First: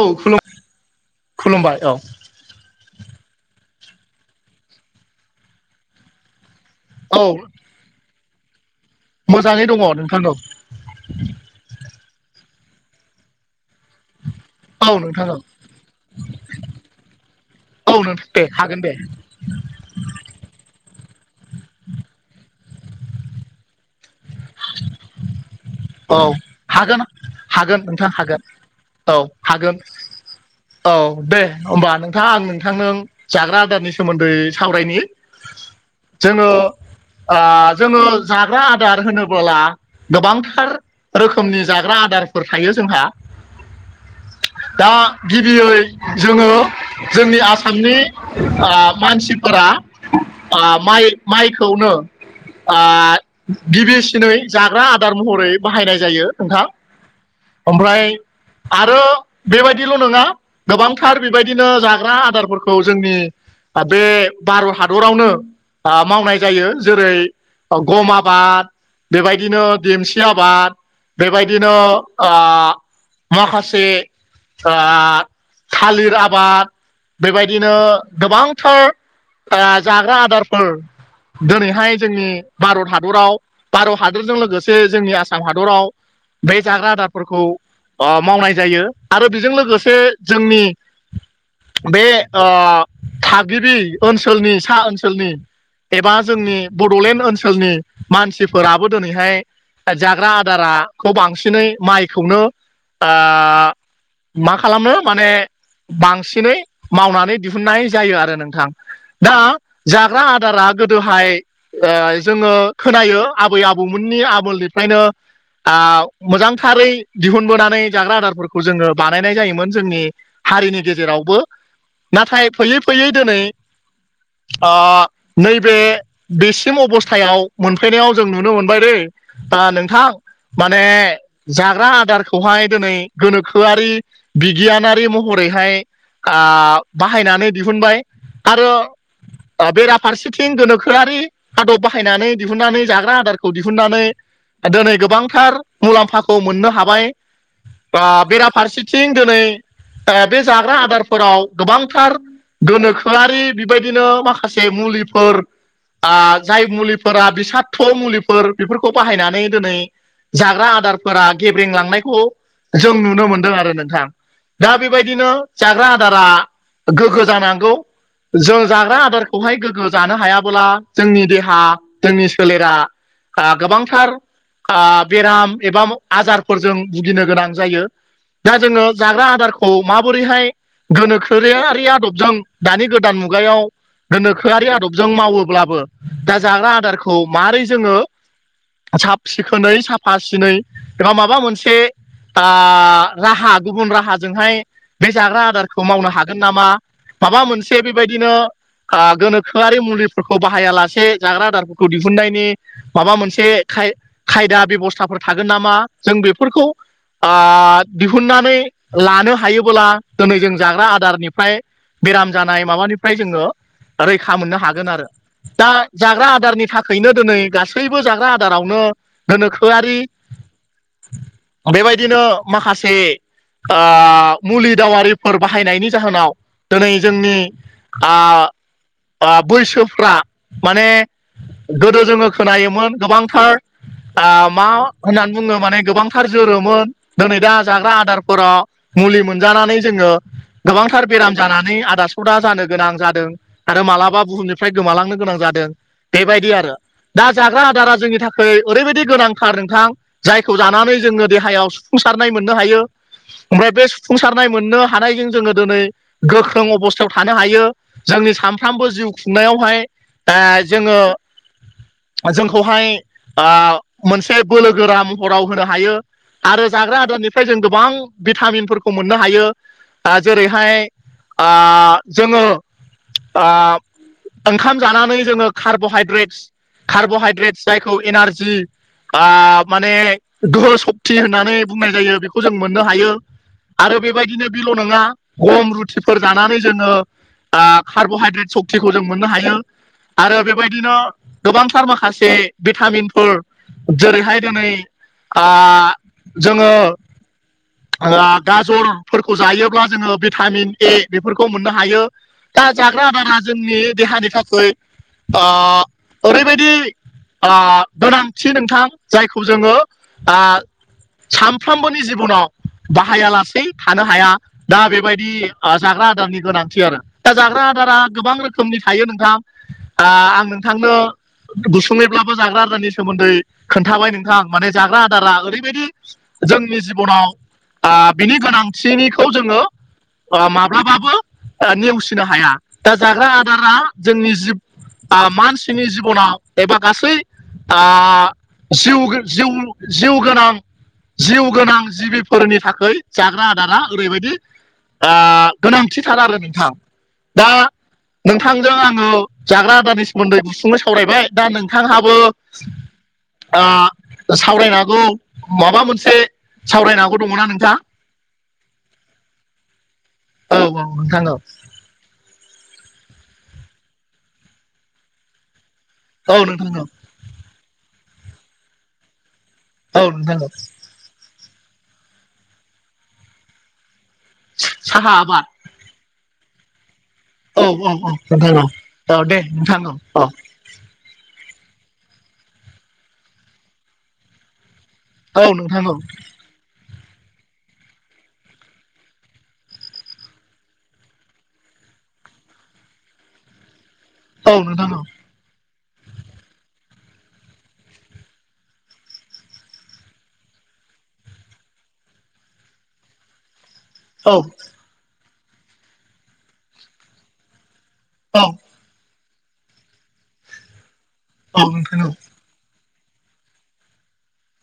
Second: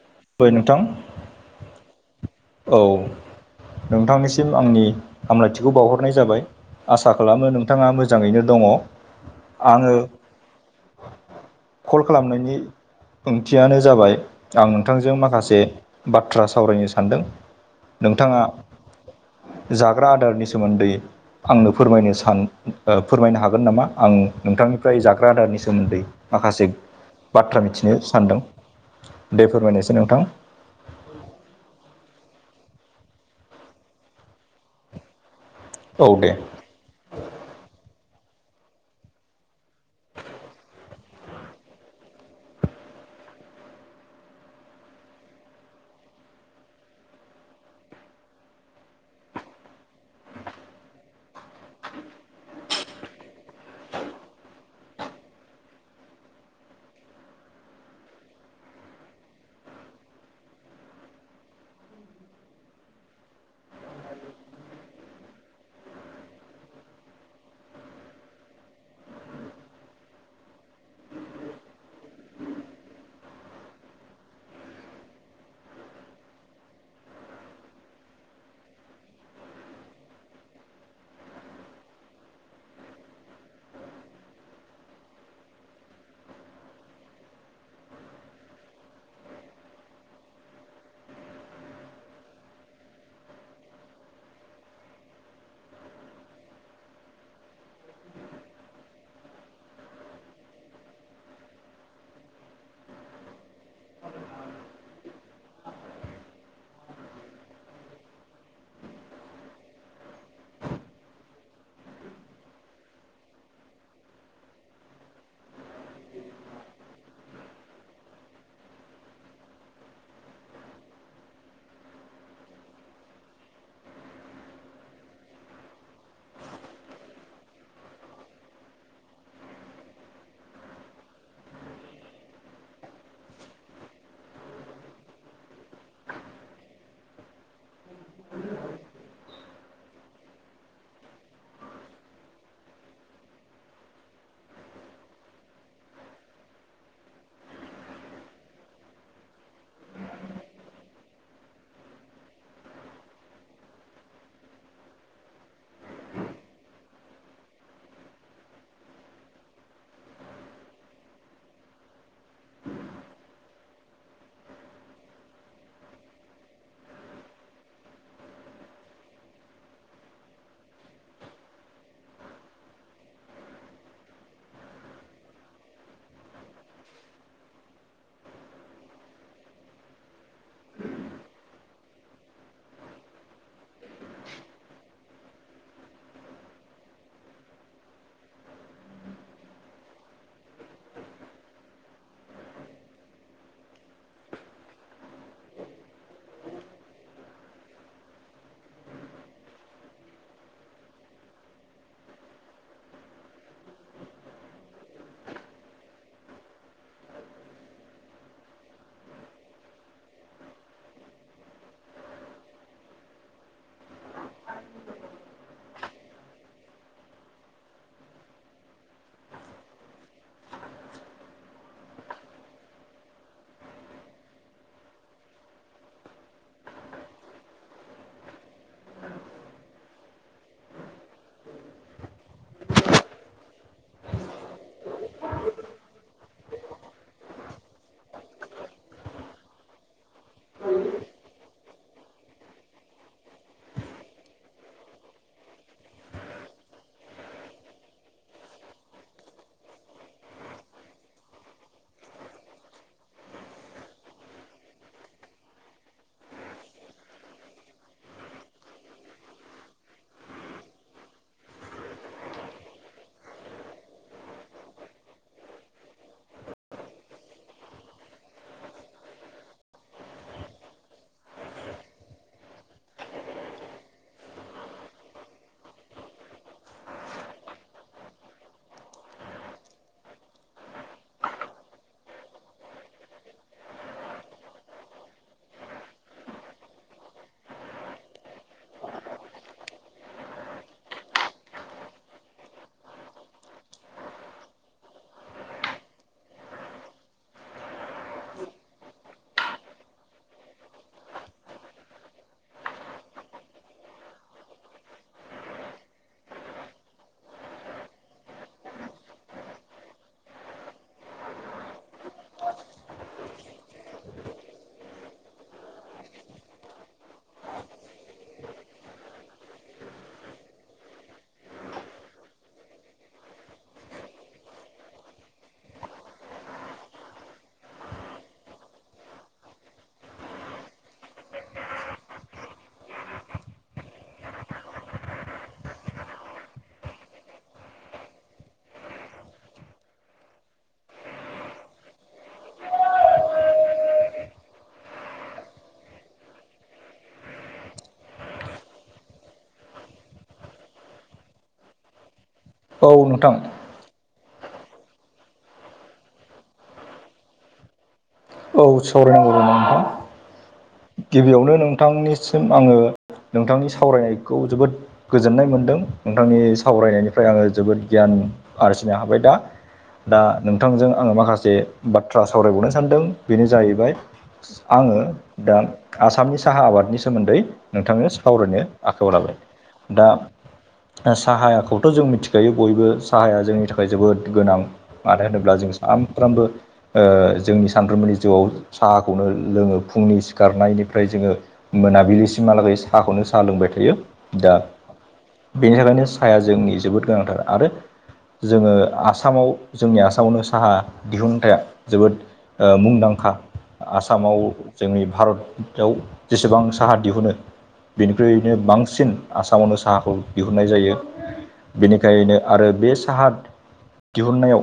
औ बाय खुलुम नोंथां खुलुमबाय औ औ नोंथांनिसिम आंनि हामलायथिखौ बावहरनाय जाबाय आसा औ खालामो नोंथाङा मोजाङैनो दङ मोजाङै दङ आङो नोंथां‌ औ कल खालामनायनि ओंथियानो जाबाय आं औ नोंथांजों नोंथां औ माखासे बाथ्रा सावरायनो सानदों औ नोंथां नोंथाङा दे हागोन दे जाग्रा आदारनि सोमोन्दै आंनो फोरमायनो सान ओ फोरमायनो हागोन नामा आं नोंथांनिफ्राय जाग्रा आदारनि सो सोमोन्दै औ माखासे हागोन बाथ्रा हागोन मिथिनो नोंथां सानदों हागोन औ दे हागोन फोरमायनायसै नोंथां औ दे होमबा नोंथां आं नोंथांजों जाग्रा आदारनि सोमोन्दै सावरायनि औ [inaudible] दे जोङो आ जोङो जाग्रा आदार होनोबोला गोबांथार रोखोमनि जाग्रा आदारफोर थायो जोंहा दा गिबियै जोङो जोंनि आसामनि ख मानसिफोरा आ माइ माइखौनो आ गिबिसिनै जाग्रा आदार महरै बाहायनाय जायो नोंथां ओमफ्राय आरो बेबायदिल नङा गोबांथार बेबायदिनो जाग्रा आदारफोरखौ जोंनि बे भारत हादरावनो आ मावनाय जायो जेरै गम आबाद बेबायदिनो देमसि आबाद बेबायदिनो आ माखासे ख थालिर आबाद बेबायदिनो गोबांथार आ जाग्रा आदारफोर दिनैहाय जोंनि भारत हादराव भारत हादरजों लोगोसे जोंनि आसाम हादराव बे जाग्रा आदारफोरखौ अ मावनाय जायो आरो बेजों लोगोसे जोंनि बे ओ थागिबि ओनसोलनि सा ओनसोलनि एबा जोंनि बडलेण्ड ओनसोलनि मानसिफोराबो दिनैहाय जाग्रा आदाराखौ बांसिनै माइखौनो ओ मा खालामनो माने बांसिनै मावनानै दिहुननाय जायो आरो नोंथां दा जाग्रा आदारा गोदोहाय ओ जोङो खोनायो आबै आबौमोननि आमोलनिफ्रायनो आ मोजांथारै दिहुनबोनानै जाग्रा आदारफोरखौ जोङो बानायनाय जायोमोन जोंनि हारिनि गेजेरावबो नाथाय फैयै फैयै दिनै अ नैबे बेसिम अबस्थायाव मोनफैनायाव जों नुनो मोनबाय दैै दा नोंथां माने जाग्रा आदारखौहाय दिनै गोनोखोआरि बिगियानारि महरैहाय ओ बाहायनानै दिहुनबाय आरो ओ बेराफारसेथिं गोनोखोआरि आदब बाहायनानै दिहुनन्नानै जाग्रा आदारखौ दिहुननानै दिनै गोबांथार मुलाम्फाखौ मोननो हाबाय बा बेराफारसेथिं दिनै बे जाग्रा आदारफोराव गोबांथार गोनोखोआरि बेबायदिनो माखासे मुलिफोर ओ जाय मुलिफोरा बिसादथ' मुलिफोर बेफोरखौ बाहायनानै दिनै जाग्रा आदारफोरा गेब्रेंलांनायखौ जों नुनो मोनदों आरो नोंथां। दा बेबायदिनो जाग्रा आदारा गोग्गो जानांगौ। जों जाग्रा आदारखौहाय गोग्गो जानो हायाबोला जोंनि देहा जोंनि सोलेरा आ गोबांथार बेराम एबा आजारफोरजों भुगिनो गोनां जायो। दा जोङो जाग्रा आदारखौ माबोरैहाय गोनोखोयारि आदबजों दानि गोदान मुगायाव गोनोखोआरि आदबजों मावोब्लाबो दा जाग्रा आदारखौ मारै जोङो साब सिखोनै साफा सिनै एबा माबा मोनसे ओ राहा गुबुन राहाजोंहाय बे जाग्रा आदारखौ मावनो हागोन नामा? माबा मोनसे बेबायदिनो ओ गोनोखोआरि मुलिफोरखौ बाहायालासे जाग्रा आदारफोरखौ दिहुननायनि माबा मोनसे जे खाय खायदा बेब'स्थाफोर थागोन नामा जों बेफोरखौ ओ दिहुननानै लानो हायोबोला दिनै जों जाग्रा आदारनिफ्राय बेराम जानाय माबानिफ्राय जोङो रैखा मोननो हागोन आरो दा जाग्रा आदारनि थाखायनो दिनै गासैबो जाग्रा आदारावनो गोनोखोआरि बेबायदिनो माखासे ओ मुलि दावारिफोर बाहायनायनि जाहोनाव दिनै जोंनि आ ओ बैसोफ्रा माने गोदो जोङो खोनायोमोन गोबांथार ओ मा होननानै बुङो माने गोबांथार जोरोमोन दिनै दा जाग्रा आदारफोराव मुलि मोनजानानै जोङो गोबांथार बेराम जानानै आदास दा जानो गोनां जादों आरो मालाबा बुहुमनिफ्राय गोमालांनो गोनां जादों। बेबायदि आरो दा जाग्रा आदारा जोंनि थाखाय ओरैबायदि गोनांथार नोंथां जायखौ जानानै जोङो देहायाव सुफुंसारनाय मोननो हायो। ओमफ्राय बे सुफुंसारनाय मोननो हानायजों जोङो दिनै गोख्रों अबस्थायाव थानो हायो। जोंनि सानफ्रोमबो जिउ खुंनायावहाय ओ जोङो जोंखौहाय ओ मोनसे बोलो गोरा महराव होनो हायो। आरो जाग्रा आदारनिफ्राय जों गोबां भिटामिनफोरखौ मोननो हायो ओ जेरैहाय ओ जोङो ओ ओंखाम जानानै जोङो कार्ब'हाइद्रेटस कार्ब'हाइद्रेटस जायखौ एनारजि ओ माने गोहो सक्ति होननानै बुंनाय जायो बेखौ जों मोननो हायो। आरो बेबायदिनो बेल' नङा गम रुटिफोर जानानै जोङो ओ कार्ब'हाइद्रेट सक्तिखौ जों मोननो हायो। आरो बेबायदिनो गोबांथार माखासे भिटामिनफोर जेरैहाय दिनै ओ जोङो ओ गाजरफोरखौ जायोब्ला जोङो भिटामिन ए बेफोरखौ मोननो हायो। दा जाग्रा आदारा जोंनि देहानि थाखाय ओ ओरैबायदि गोनांथि नोंथां जायखौ जोङो सानफ्रोमबोनि जिबनाव बाहायालासे थानो हाया। दा बेबायदि जाग्रा आदारनि गोनांथि आरो दा जाग्रा आदारा गोबां रोखोमनि थायो नोंथां। आं नोंथांनो गुसुङैब्लाबो जाग्रा आदारनि सोमोन्दै खोन्थाबाय नोंथां माने जाग्रा आदारा ओरैबायदि जोंनि जिबनाव बिनि गोनांथिनिखौ जोङो माब्लाबाबो नेवसिनो हाया दा जाग्रा आदारा जोंनि जि मानसिनि जिबनाव एबा गासै ओ जिउ जिउ जिउ गोनां जिउ गोनां जिबिफोरनि थाखाय जाग्रा आदारा ओरैबायदि ओ गोनांथिथार आरो नोंथां। दा नोंथांजों आङो जाग्रा आदारनि सोमोन्दै गुसुंनो सावरायबाय दा नोंथांहा बो औ नोंथां ओ सावरायनांगौ माबा मोनसे सावरायनांगौ दङना नोंथा औ सौरेन बर' नोंथां औ औ नोंथां औ गिबियावनो नोंथांनि सिम आङो नोंथांनि सावरायनायखौ जोबोद गोजोननाय मोनदों औ नोंथांनि नोंथां औ सावरायनायनि फ्राय आङो जोबोद गियान आरजिनो हाबाय दा औ दा नोंथां औ नोंथांजों आङो माखासे बाथ्रा सावरायबावनो सानदों बेनो जाहैबाय आङो साहा आबाद आसामनि साहा आबादनि सोमोन्दै औ औ औ नोंथांनो नोंथां सावरायनो औ आखायाव औ लाबाय दे नोंथां औ औ दा साहायाखौथ' जों मिथिखायो बयबो साहाया जोंनि थाखाय जोबोद गोनां मानो औ होनोब्ला जों नोंथां औ सानफ्रोमबो जोंनि सानफ्रोमबोनि जिउआव साहाखौनो लोङो फुंनि गारनायनिफ्राय जोङो मोनाबिलिसिमहालागै साहाखौनो साहा लोंबाय थायो। दा औ नोंथां औ बेनि थाखायनो साया जोंनि जोबोद गोनांथार आरो जोङो आसामाव जोंनि आसामावनो साहा दिहुनथाया जोबोद ओ मुंदांखा। औ आसामाव जोंनि भारताव जेसेबां साहा दिहुनो औ बेनिख्रुयनो बांसिन आसामावनो साहाखौ दिहुननाय जायो नोंथां औ नोंथां औ बेनिखायनो आरो बे साहा दिहुननायाव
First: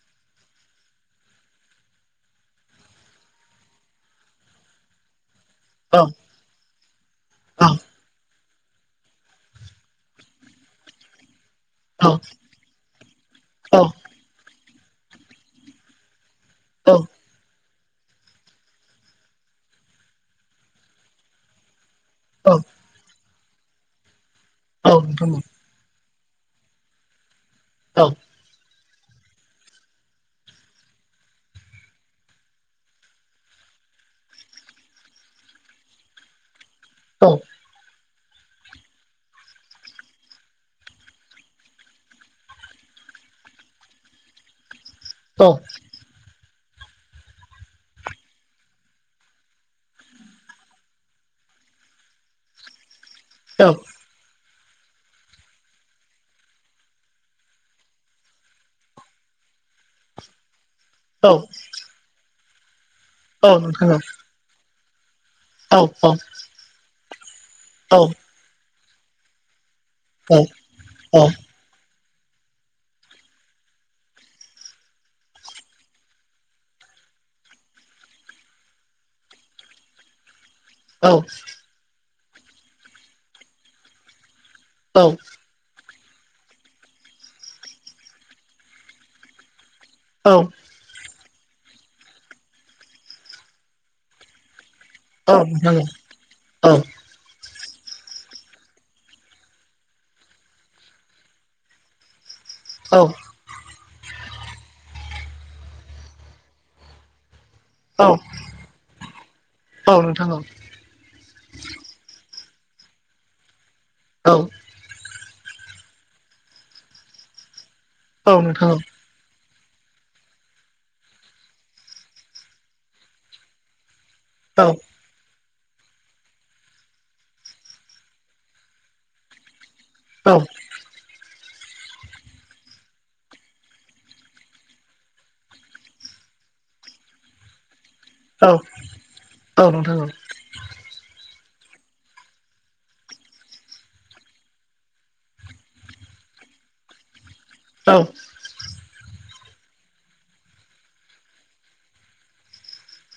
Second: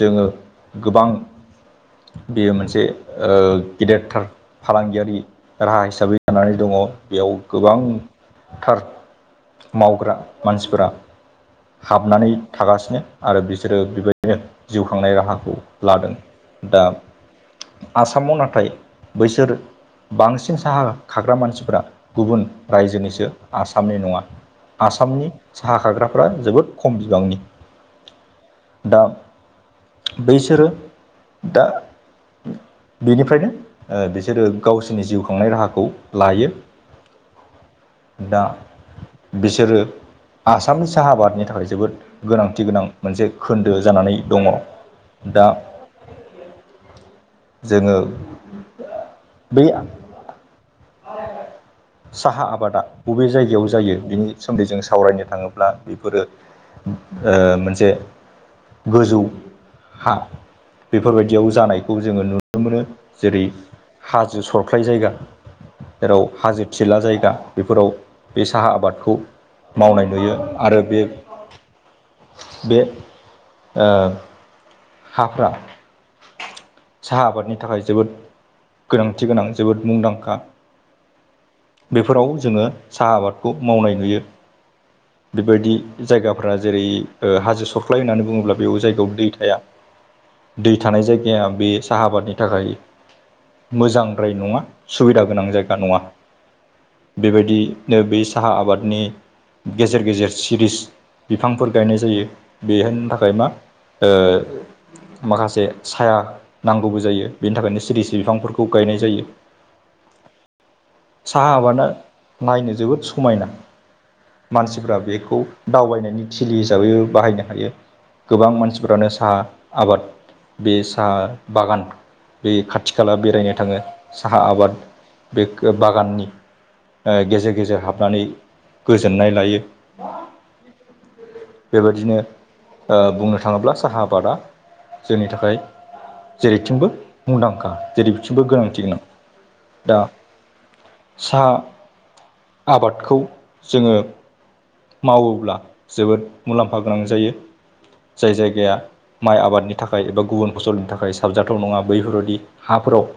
जोङो गोबां बेयो मोनसे गेदेरथार फालांगियारि राहा औ नोंथां औ हिसाबै जानानै दङ बेयाव गोबां थार मावग्रा मानसिफोरा हाबनानै थागासिनो आरो बिसोरो बेबायदिनो जिउ खांनाय राहाखौ लादों दा आसामाव नाथाय बैसोर बांसिन साहा खाग्रा मानसिफोरा गुबुन रायजोनिसो आसामनि नङा आसामनि साहा खाग्राफ्रा जोबोद खम बिबांनि औ दा बैसोरो दा बेनिफ्रायनो बिसोरो गावसोरनि जिउ खांनाय राहाखौ लायो औ दा बिसोरो आसामनि साहा आबादनि थाखाय जोबोद गोनांथि गोनां मोनसे खोन्दो जानानै दङ दा जोङो बे साहा आबादा बबे जायगायाव जायो बिनि सोमोन्दै जों सावरायनो थाङोब्ला बेफोरो मोनसे गोजौ हा बेफोरबायदियाव जानायखौ जोङो नुनो मोनो जेरै हाजो सरख्लाय जायगा जेराव हाजो थिला जायगा बेफोराव बे साहा आबादखौ मावनाय नुयो आरो बे बे ओ हाफ्रा साहा आबादनि थाखाय जोबोद गोनांथि गोनां जोबोद मुंदांखा औ बेफोराव जोङो साहा आबादखौ मावनाय नुयो औ बेबायदि जायगाफोरा जेरै ओ हाजो सरख्लाय होननानै बुङोब्ला बेयाव जायगायाव दै थाया औ दै थानाय जायगाया बे साहा आबादनि थाखाय मोजांद्राय नङा सुबिदा गोनां नोंथां जायगा नङा औ बेबायदिनो बे साहा आबादनि गेजेर गेजेर सिरिस बिफांफोर गायनाय जायो बे औ होननो थाखाय मा ओ माखासे साया नांगौबो जायो बेनि थाखायनो औ सिरिस बिफांफोरखौ गायनाय जायो। औ नोंथां साहा आबादा नायनो जोबोद समायना औ मानसिफ्रा बेखौ दावबायनायनि थिलि हिसाबै बाहायनो हायो औ गोबां नोंथां मानसिफ्रानो साहा आबाद बे साहा बागान बे खाथि खाला बेरायनो थाङो साहा औ आबाद बे बागाननि ओ गेजेर गेजेर हाबनानै गोजोननाय लायो। औ बेबायदिनो ओ बुंनो थाङोब्ला साहा आबादा जोंनि थाखाय जेरैथिंबो मुंदांखा जेरै औ बिथिंबो गोनांथि गोनां औ नोंथां औ नोंथां दा सा आबादखौ जोङो मावोब्ला जोबोद मुलाम्फा गोनां जायो औ जाय जायगाया माइ आबादनि थाखाय एबा गुबुन फसलनि थाखाय साबजाथाव नङा बैफोरदि हाफोराव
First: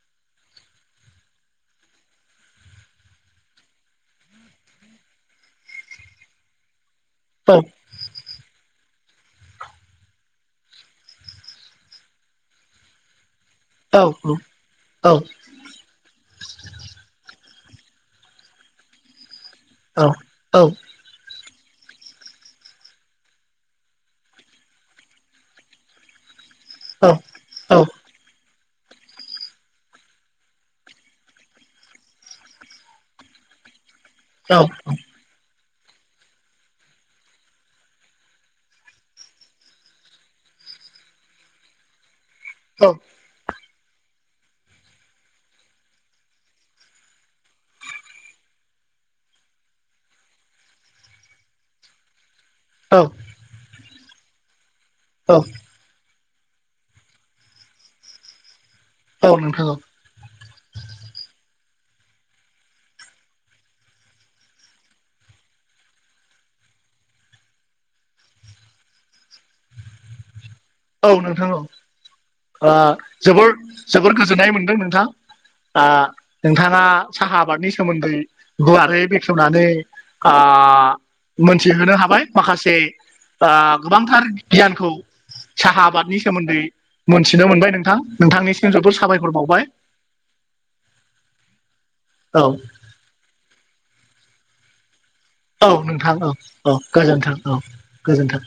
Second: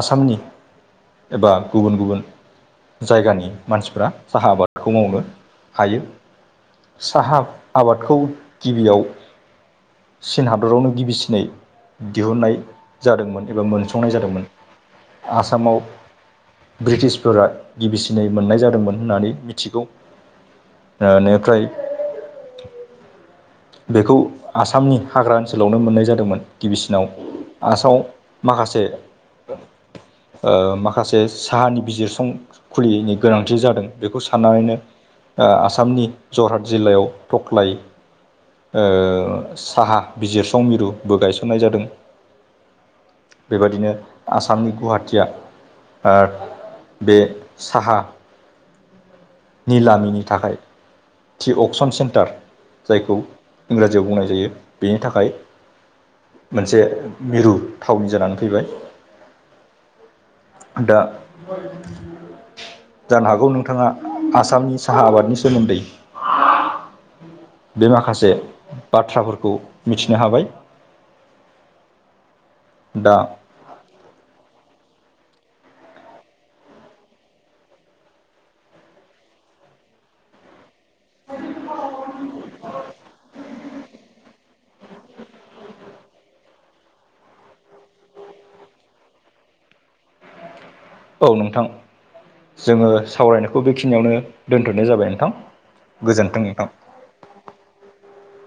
आसामनि एबा गुबुन गुबुन जायगानि मानसिफ्रा साहा आबादखौ मावनो हायो साहा आबादखौ गिबियाव चीन हादरावनो गिबिसिनै दिहुननाय जादोंमोन एबा मोनसंनाय जादोंमोन आसामाव ब्रिटिसफोरा गिबिसिनै मोननाय जादोंमोन होननानै मिथिगौ औ औ ओ [unintelligible] फ्राय बेखौ आसामनि हाग्रा ओनसोलावनो मोननाय जादोंमोन। गिबिसिनाव आसामाव माखासे ओ माखासे साहानि बिजिरसं खुलियैनि गोनांथि जादों बेखौ औ साननानैनो नोंथां ओ आसामनि जरहाट जिल्लायाव थख्लाय ओ साहा बिजिरसं मिरुबो गायसननाय जादों औ बेबायदिनो आसामनि गुवाहाटि आ ओ बे साहा निलामिनि थाखाय टि अपसन सेन्टार औ जायखौ इंराजियाव बुंनाय जायो। बेनि ओ थाखाय मोनसे मिरु थावनि जानानै फैबाय। औ नोंथां औ दा जानो हागौ नोंथाङा आसामनि साहा आबादनि सोमोन्दै बे माखासे बाथ्राफोरखौ मिथिनो हाबाय औ नोंथां औ ओ दा जोबोर जोबोर गोजोननाय मोनदों नोंथां दा नोंथाङा साहा आबादनि सोमोन्दै गुवारै बेखेवनानै आ मोनथिहोनो आ हाबाय माखासे ओ गोबांथार गियानखौ साहा आबादनि सोमोन्दै मोनथिनो मोनबाय नोंथां नोंथांनिसिम जोबोद साबायखर बावबाय [unintelligible] औ नोंथां औ जोङो सावरायनायखौ बेखिनियावनो दोनथ'नाय जाबाय नोंथां औ नोंथां औ गोजोन्थों नोंथां औ गोजोन्थों औ गोजोन्थों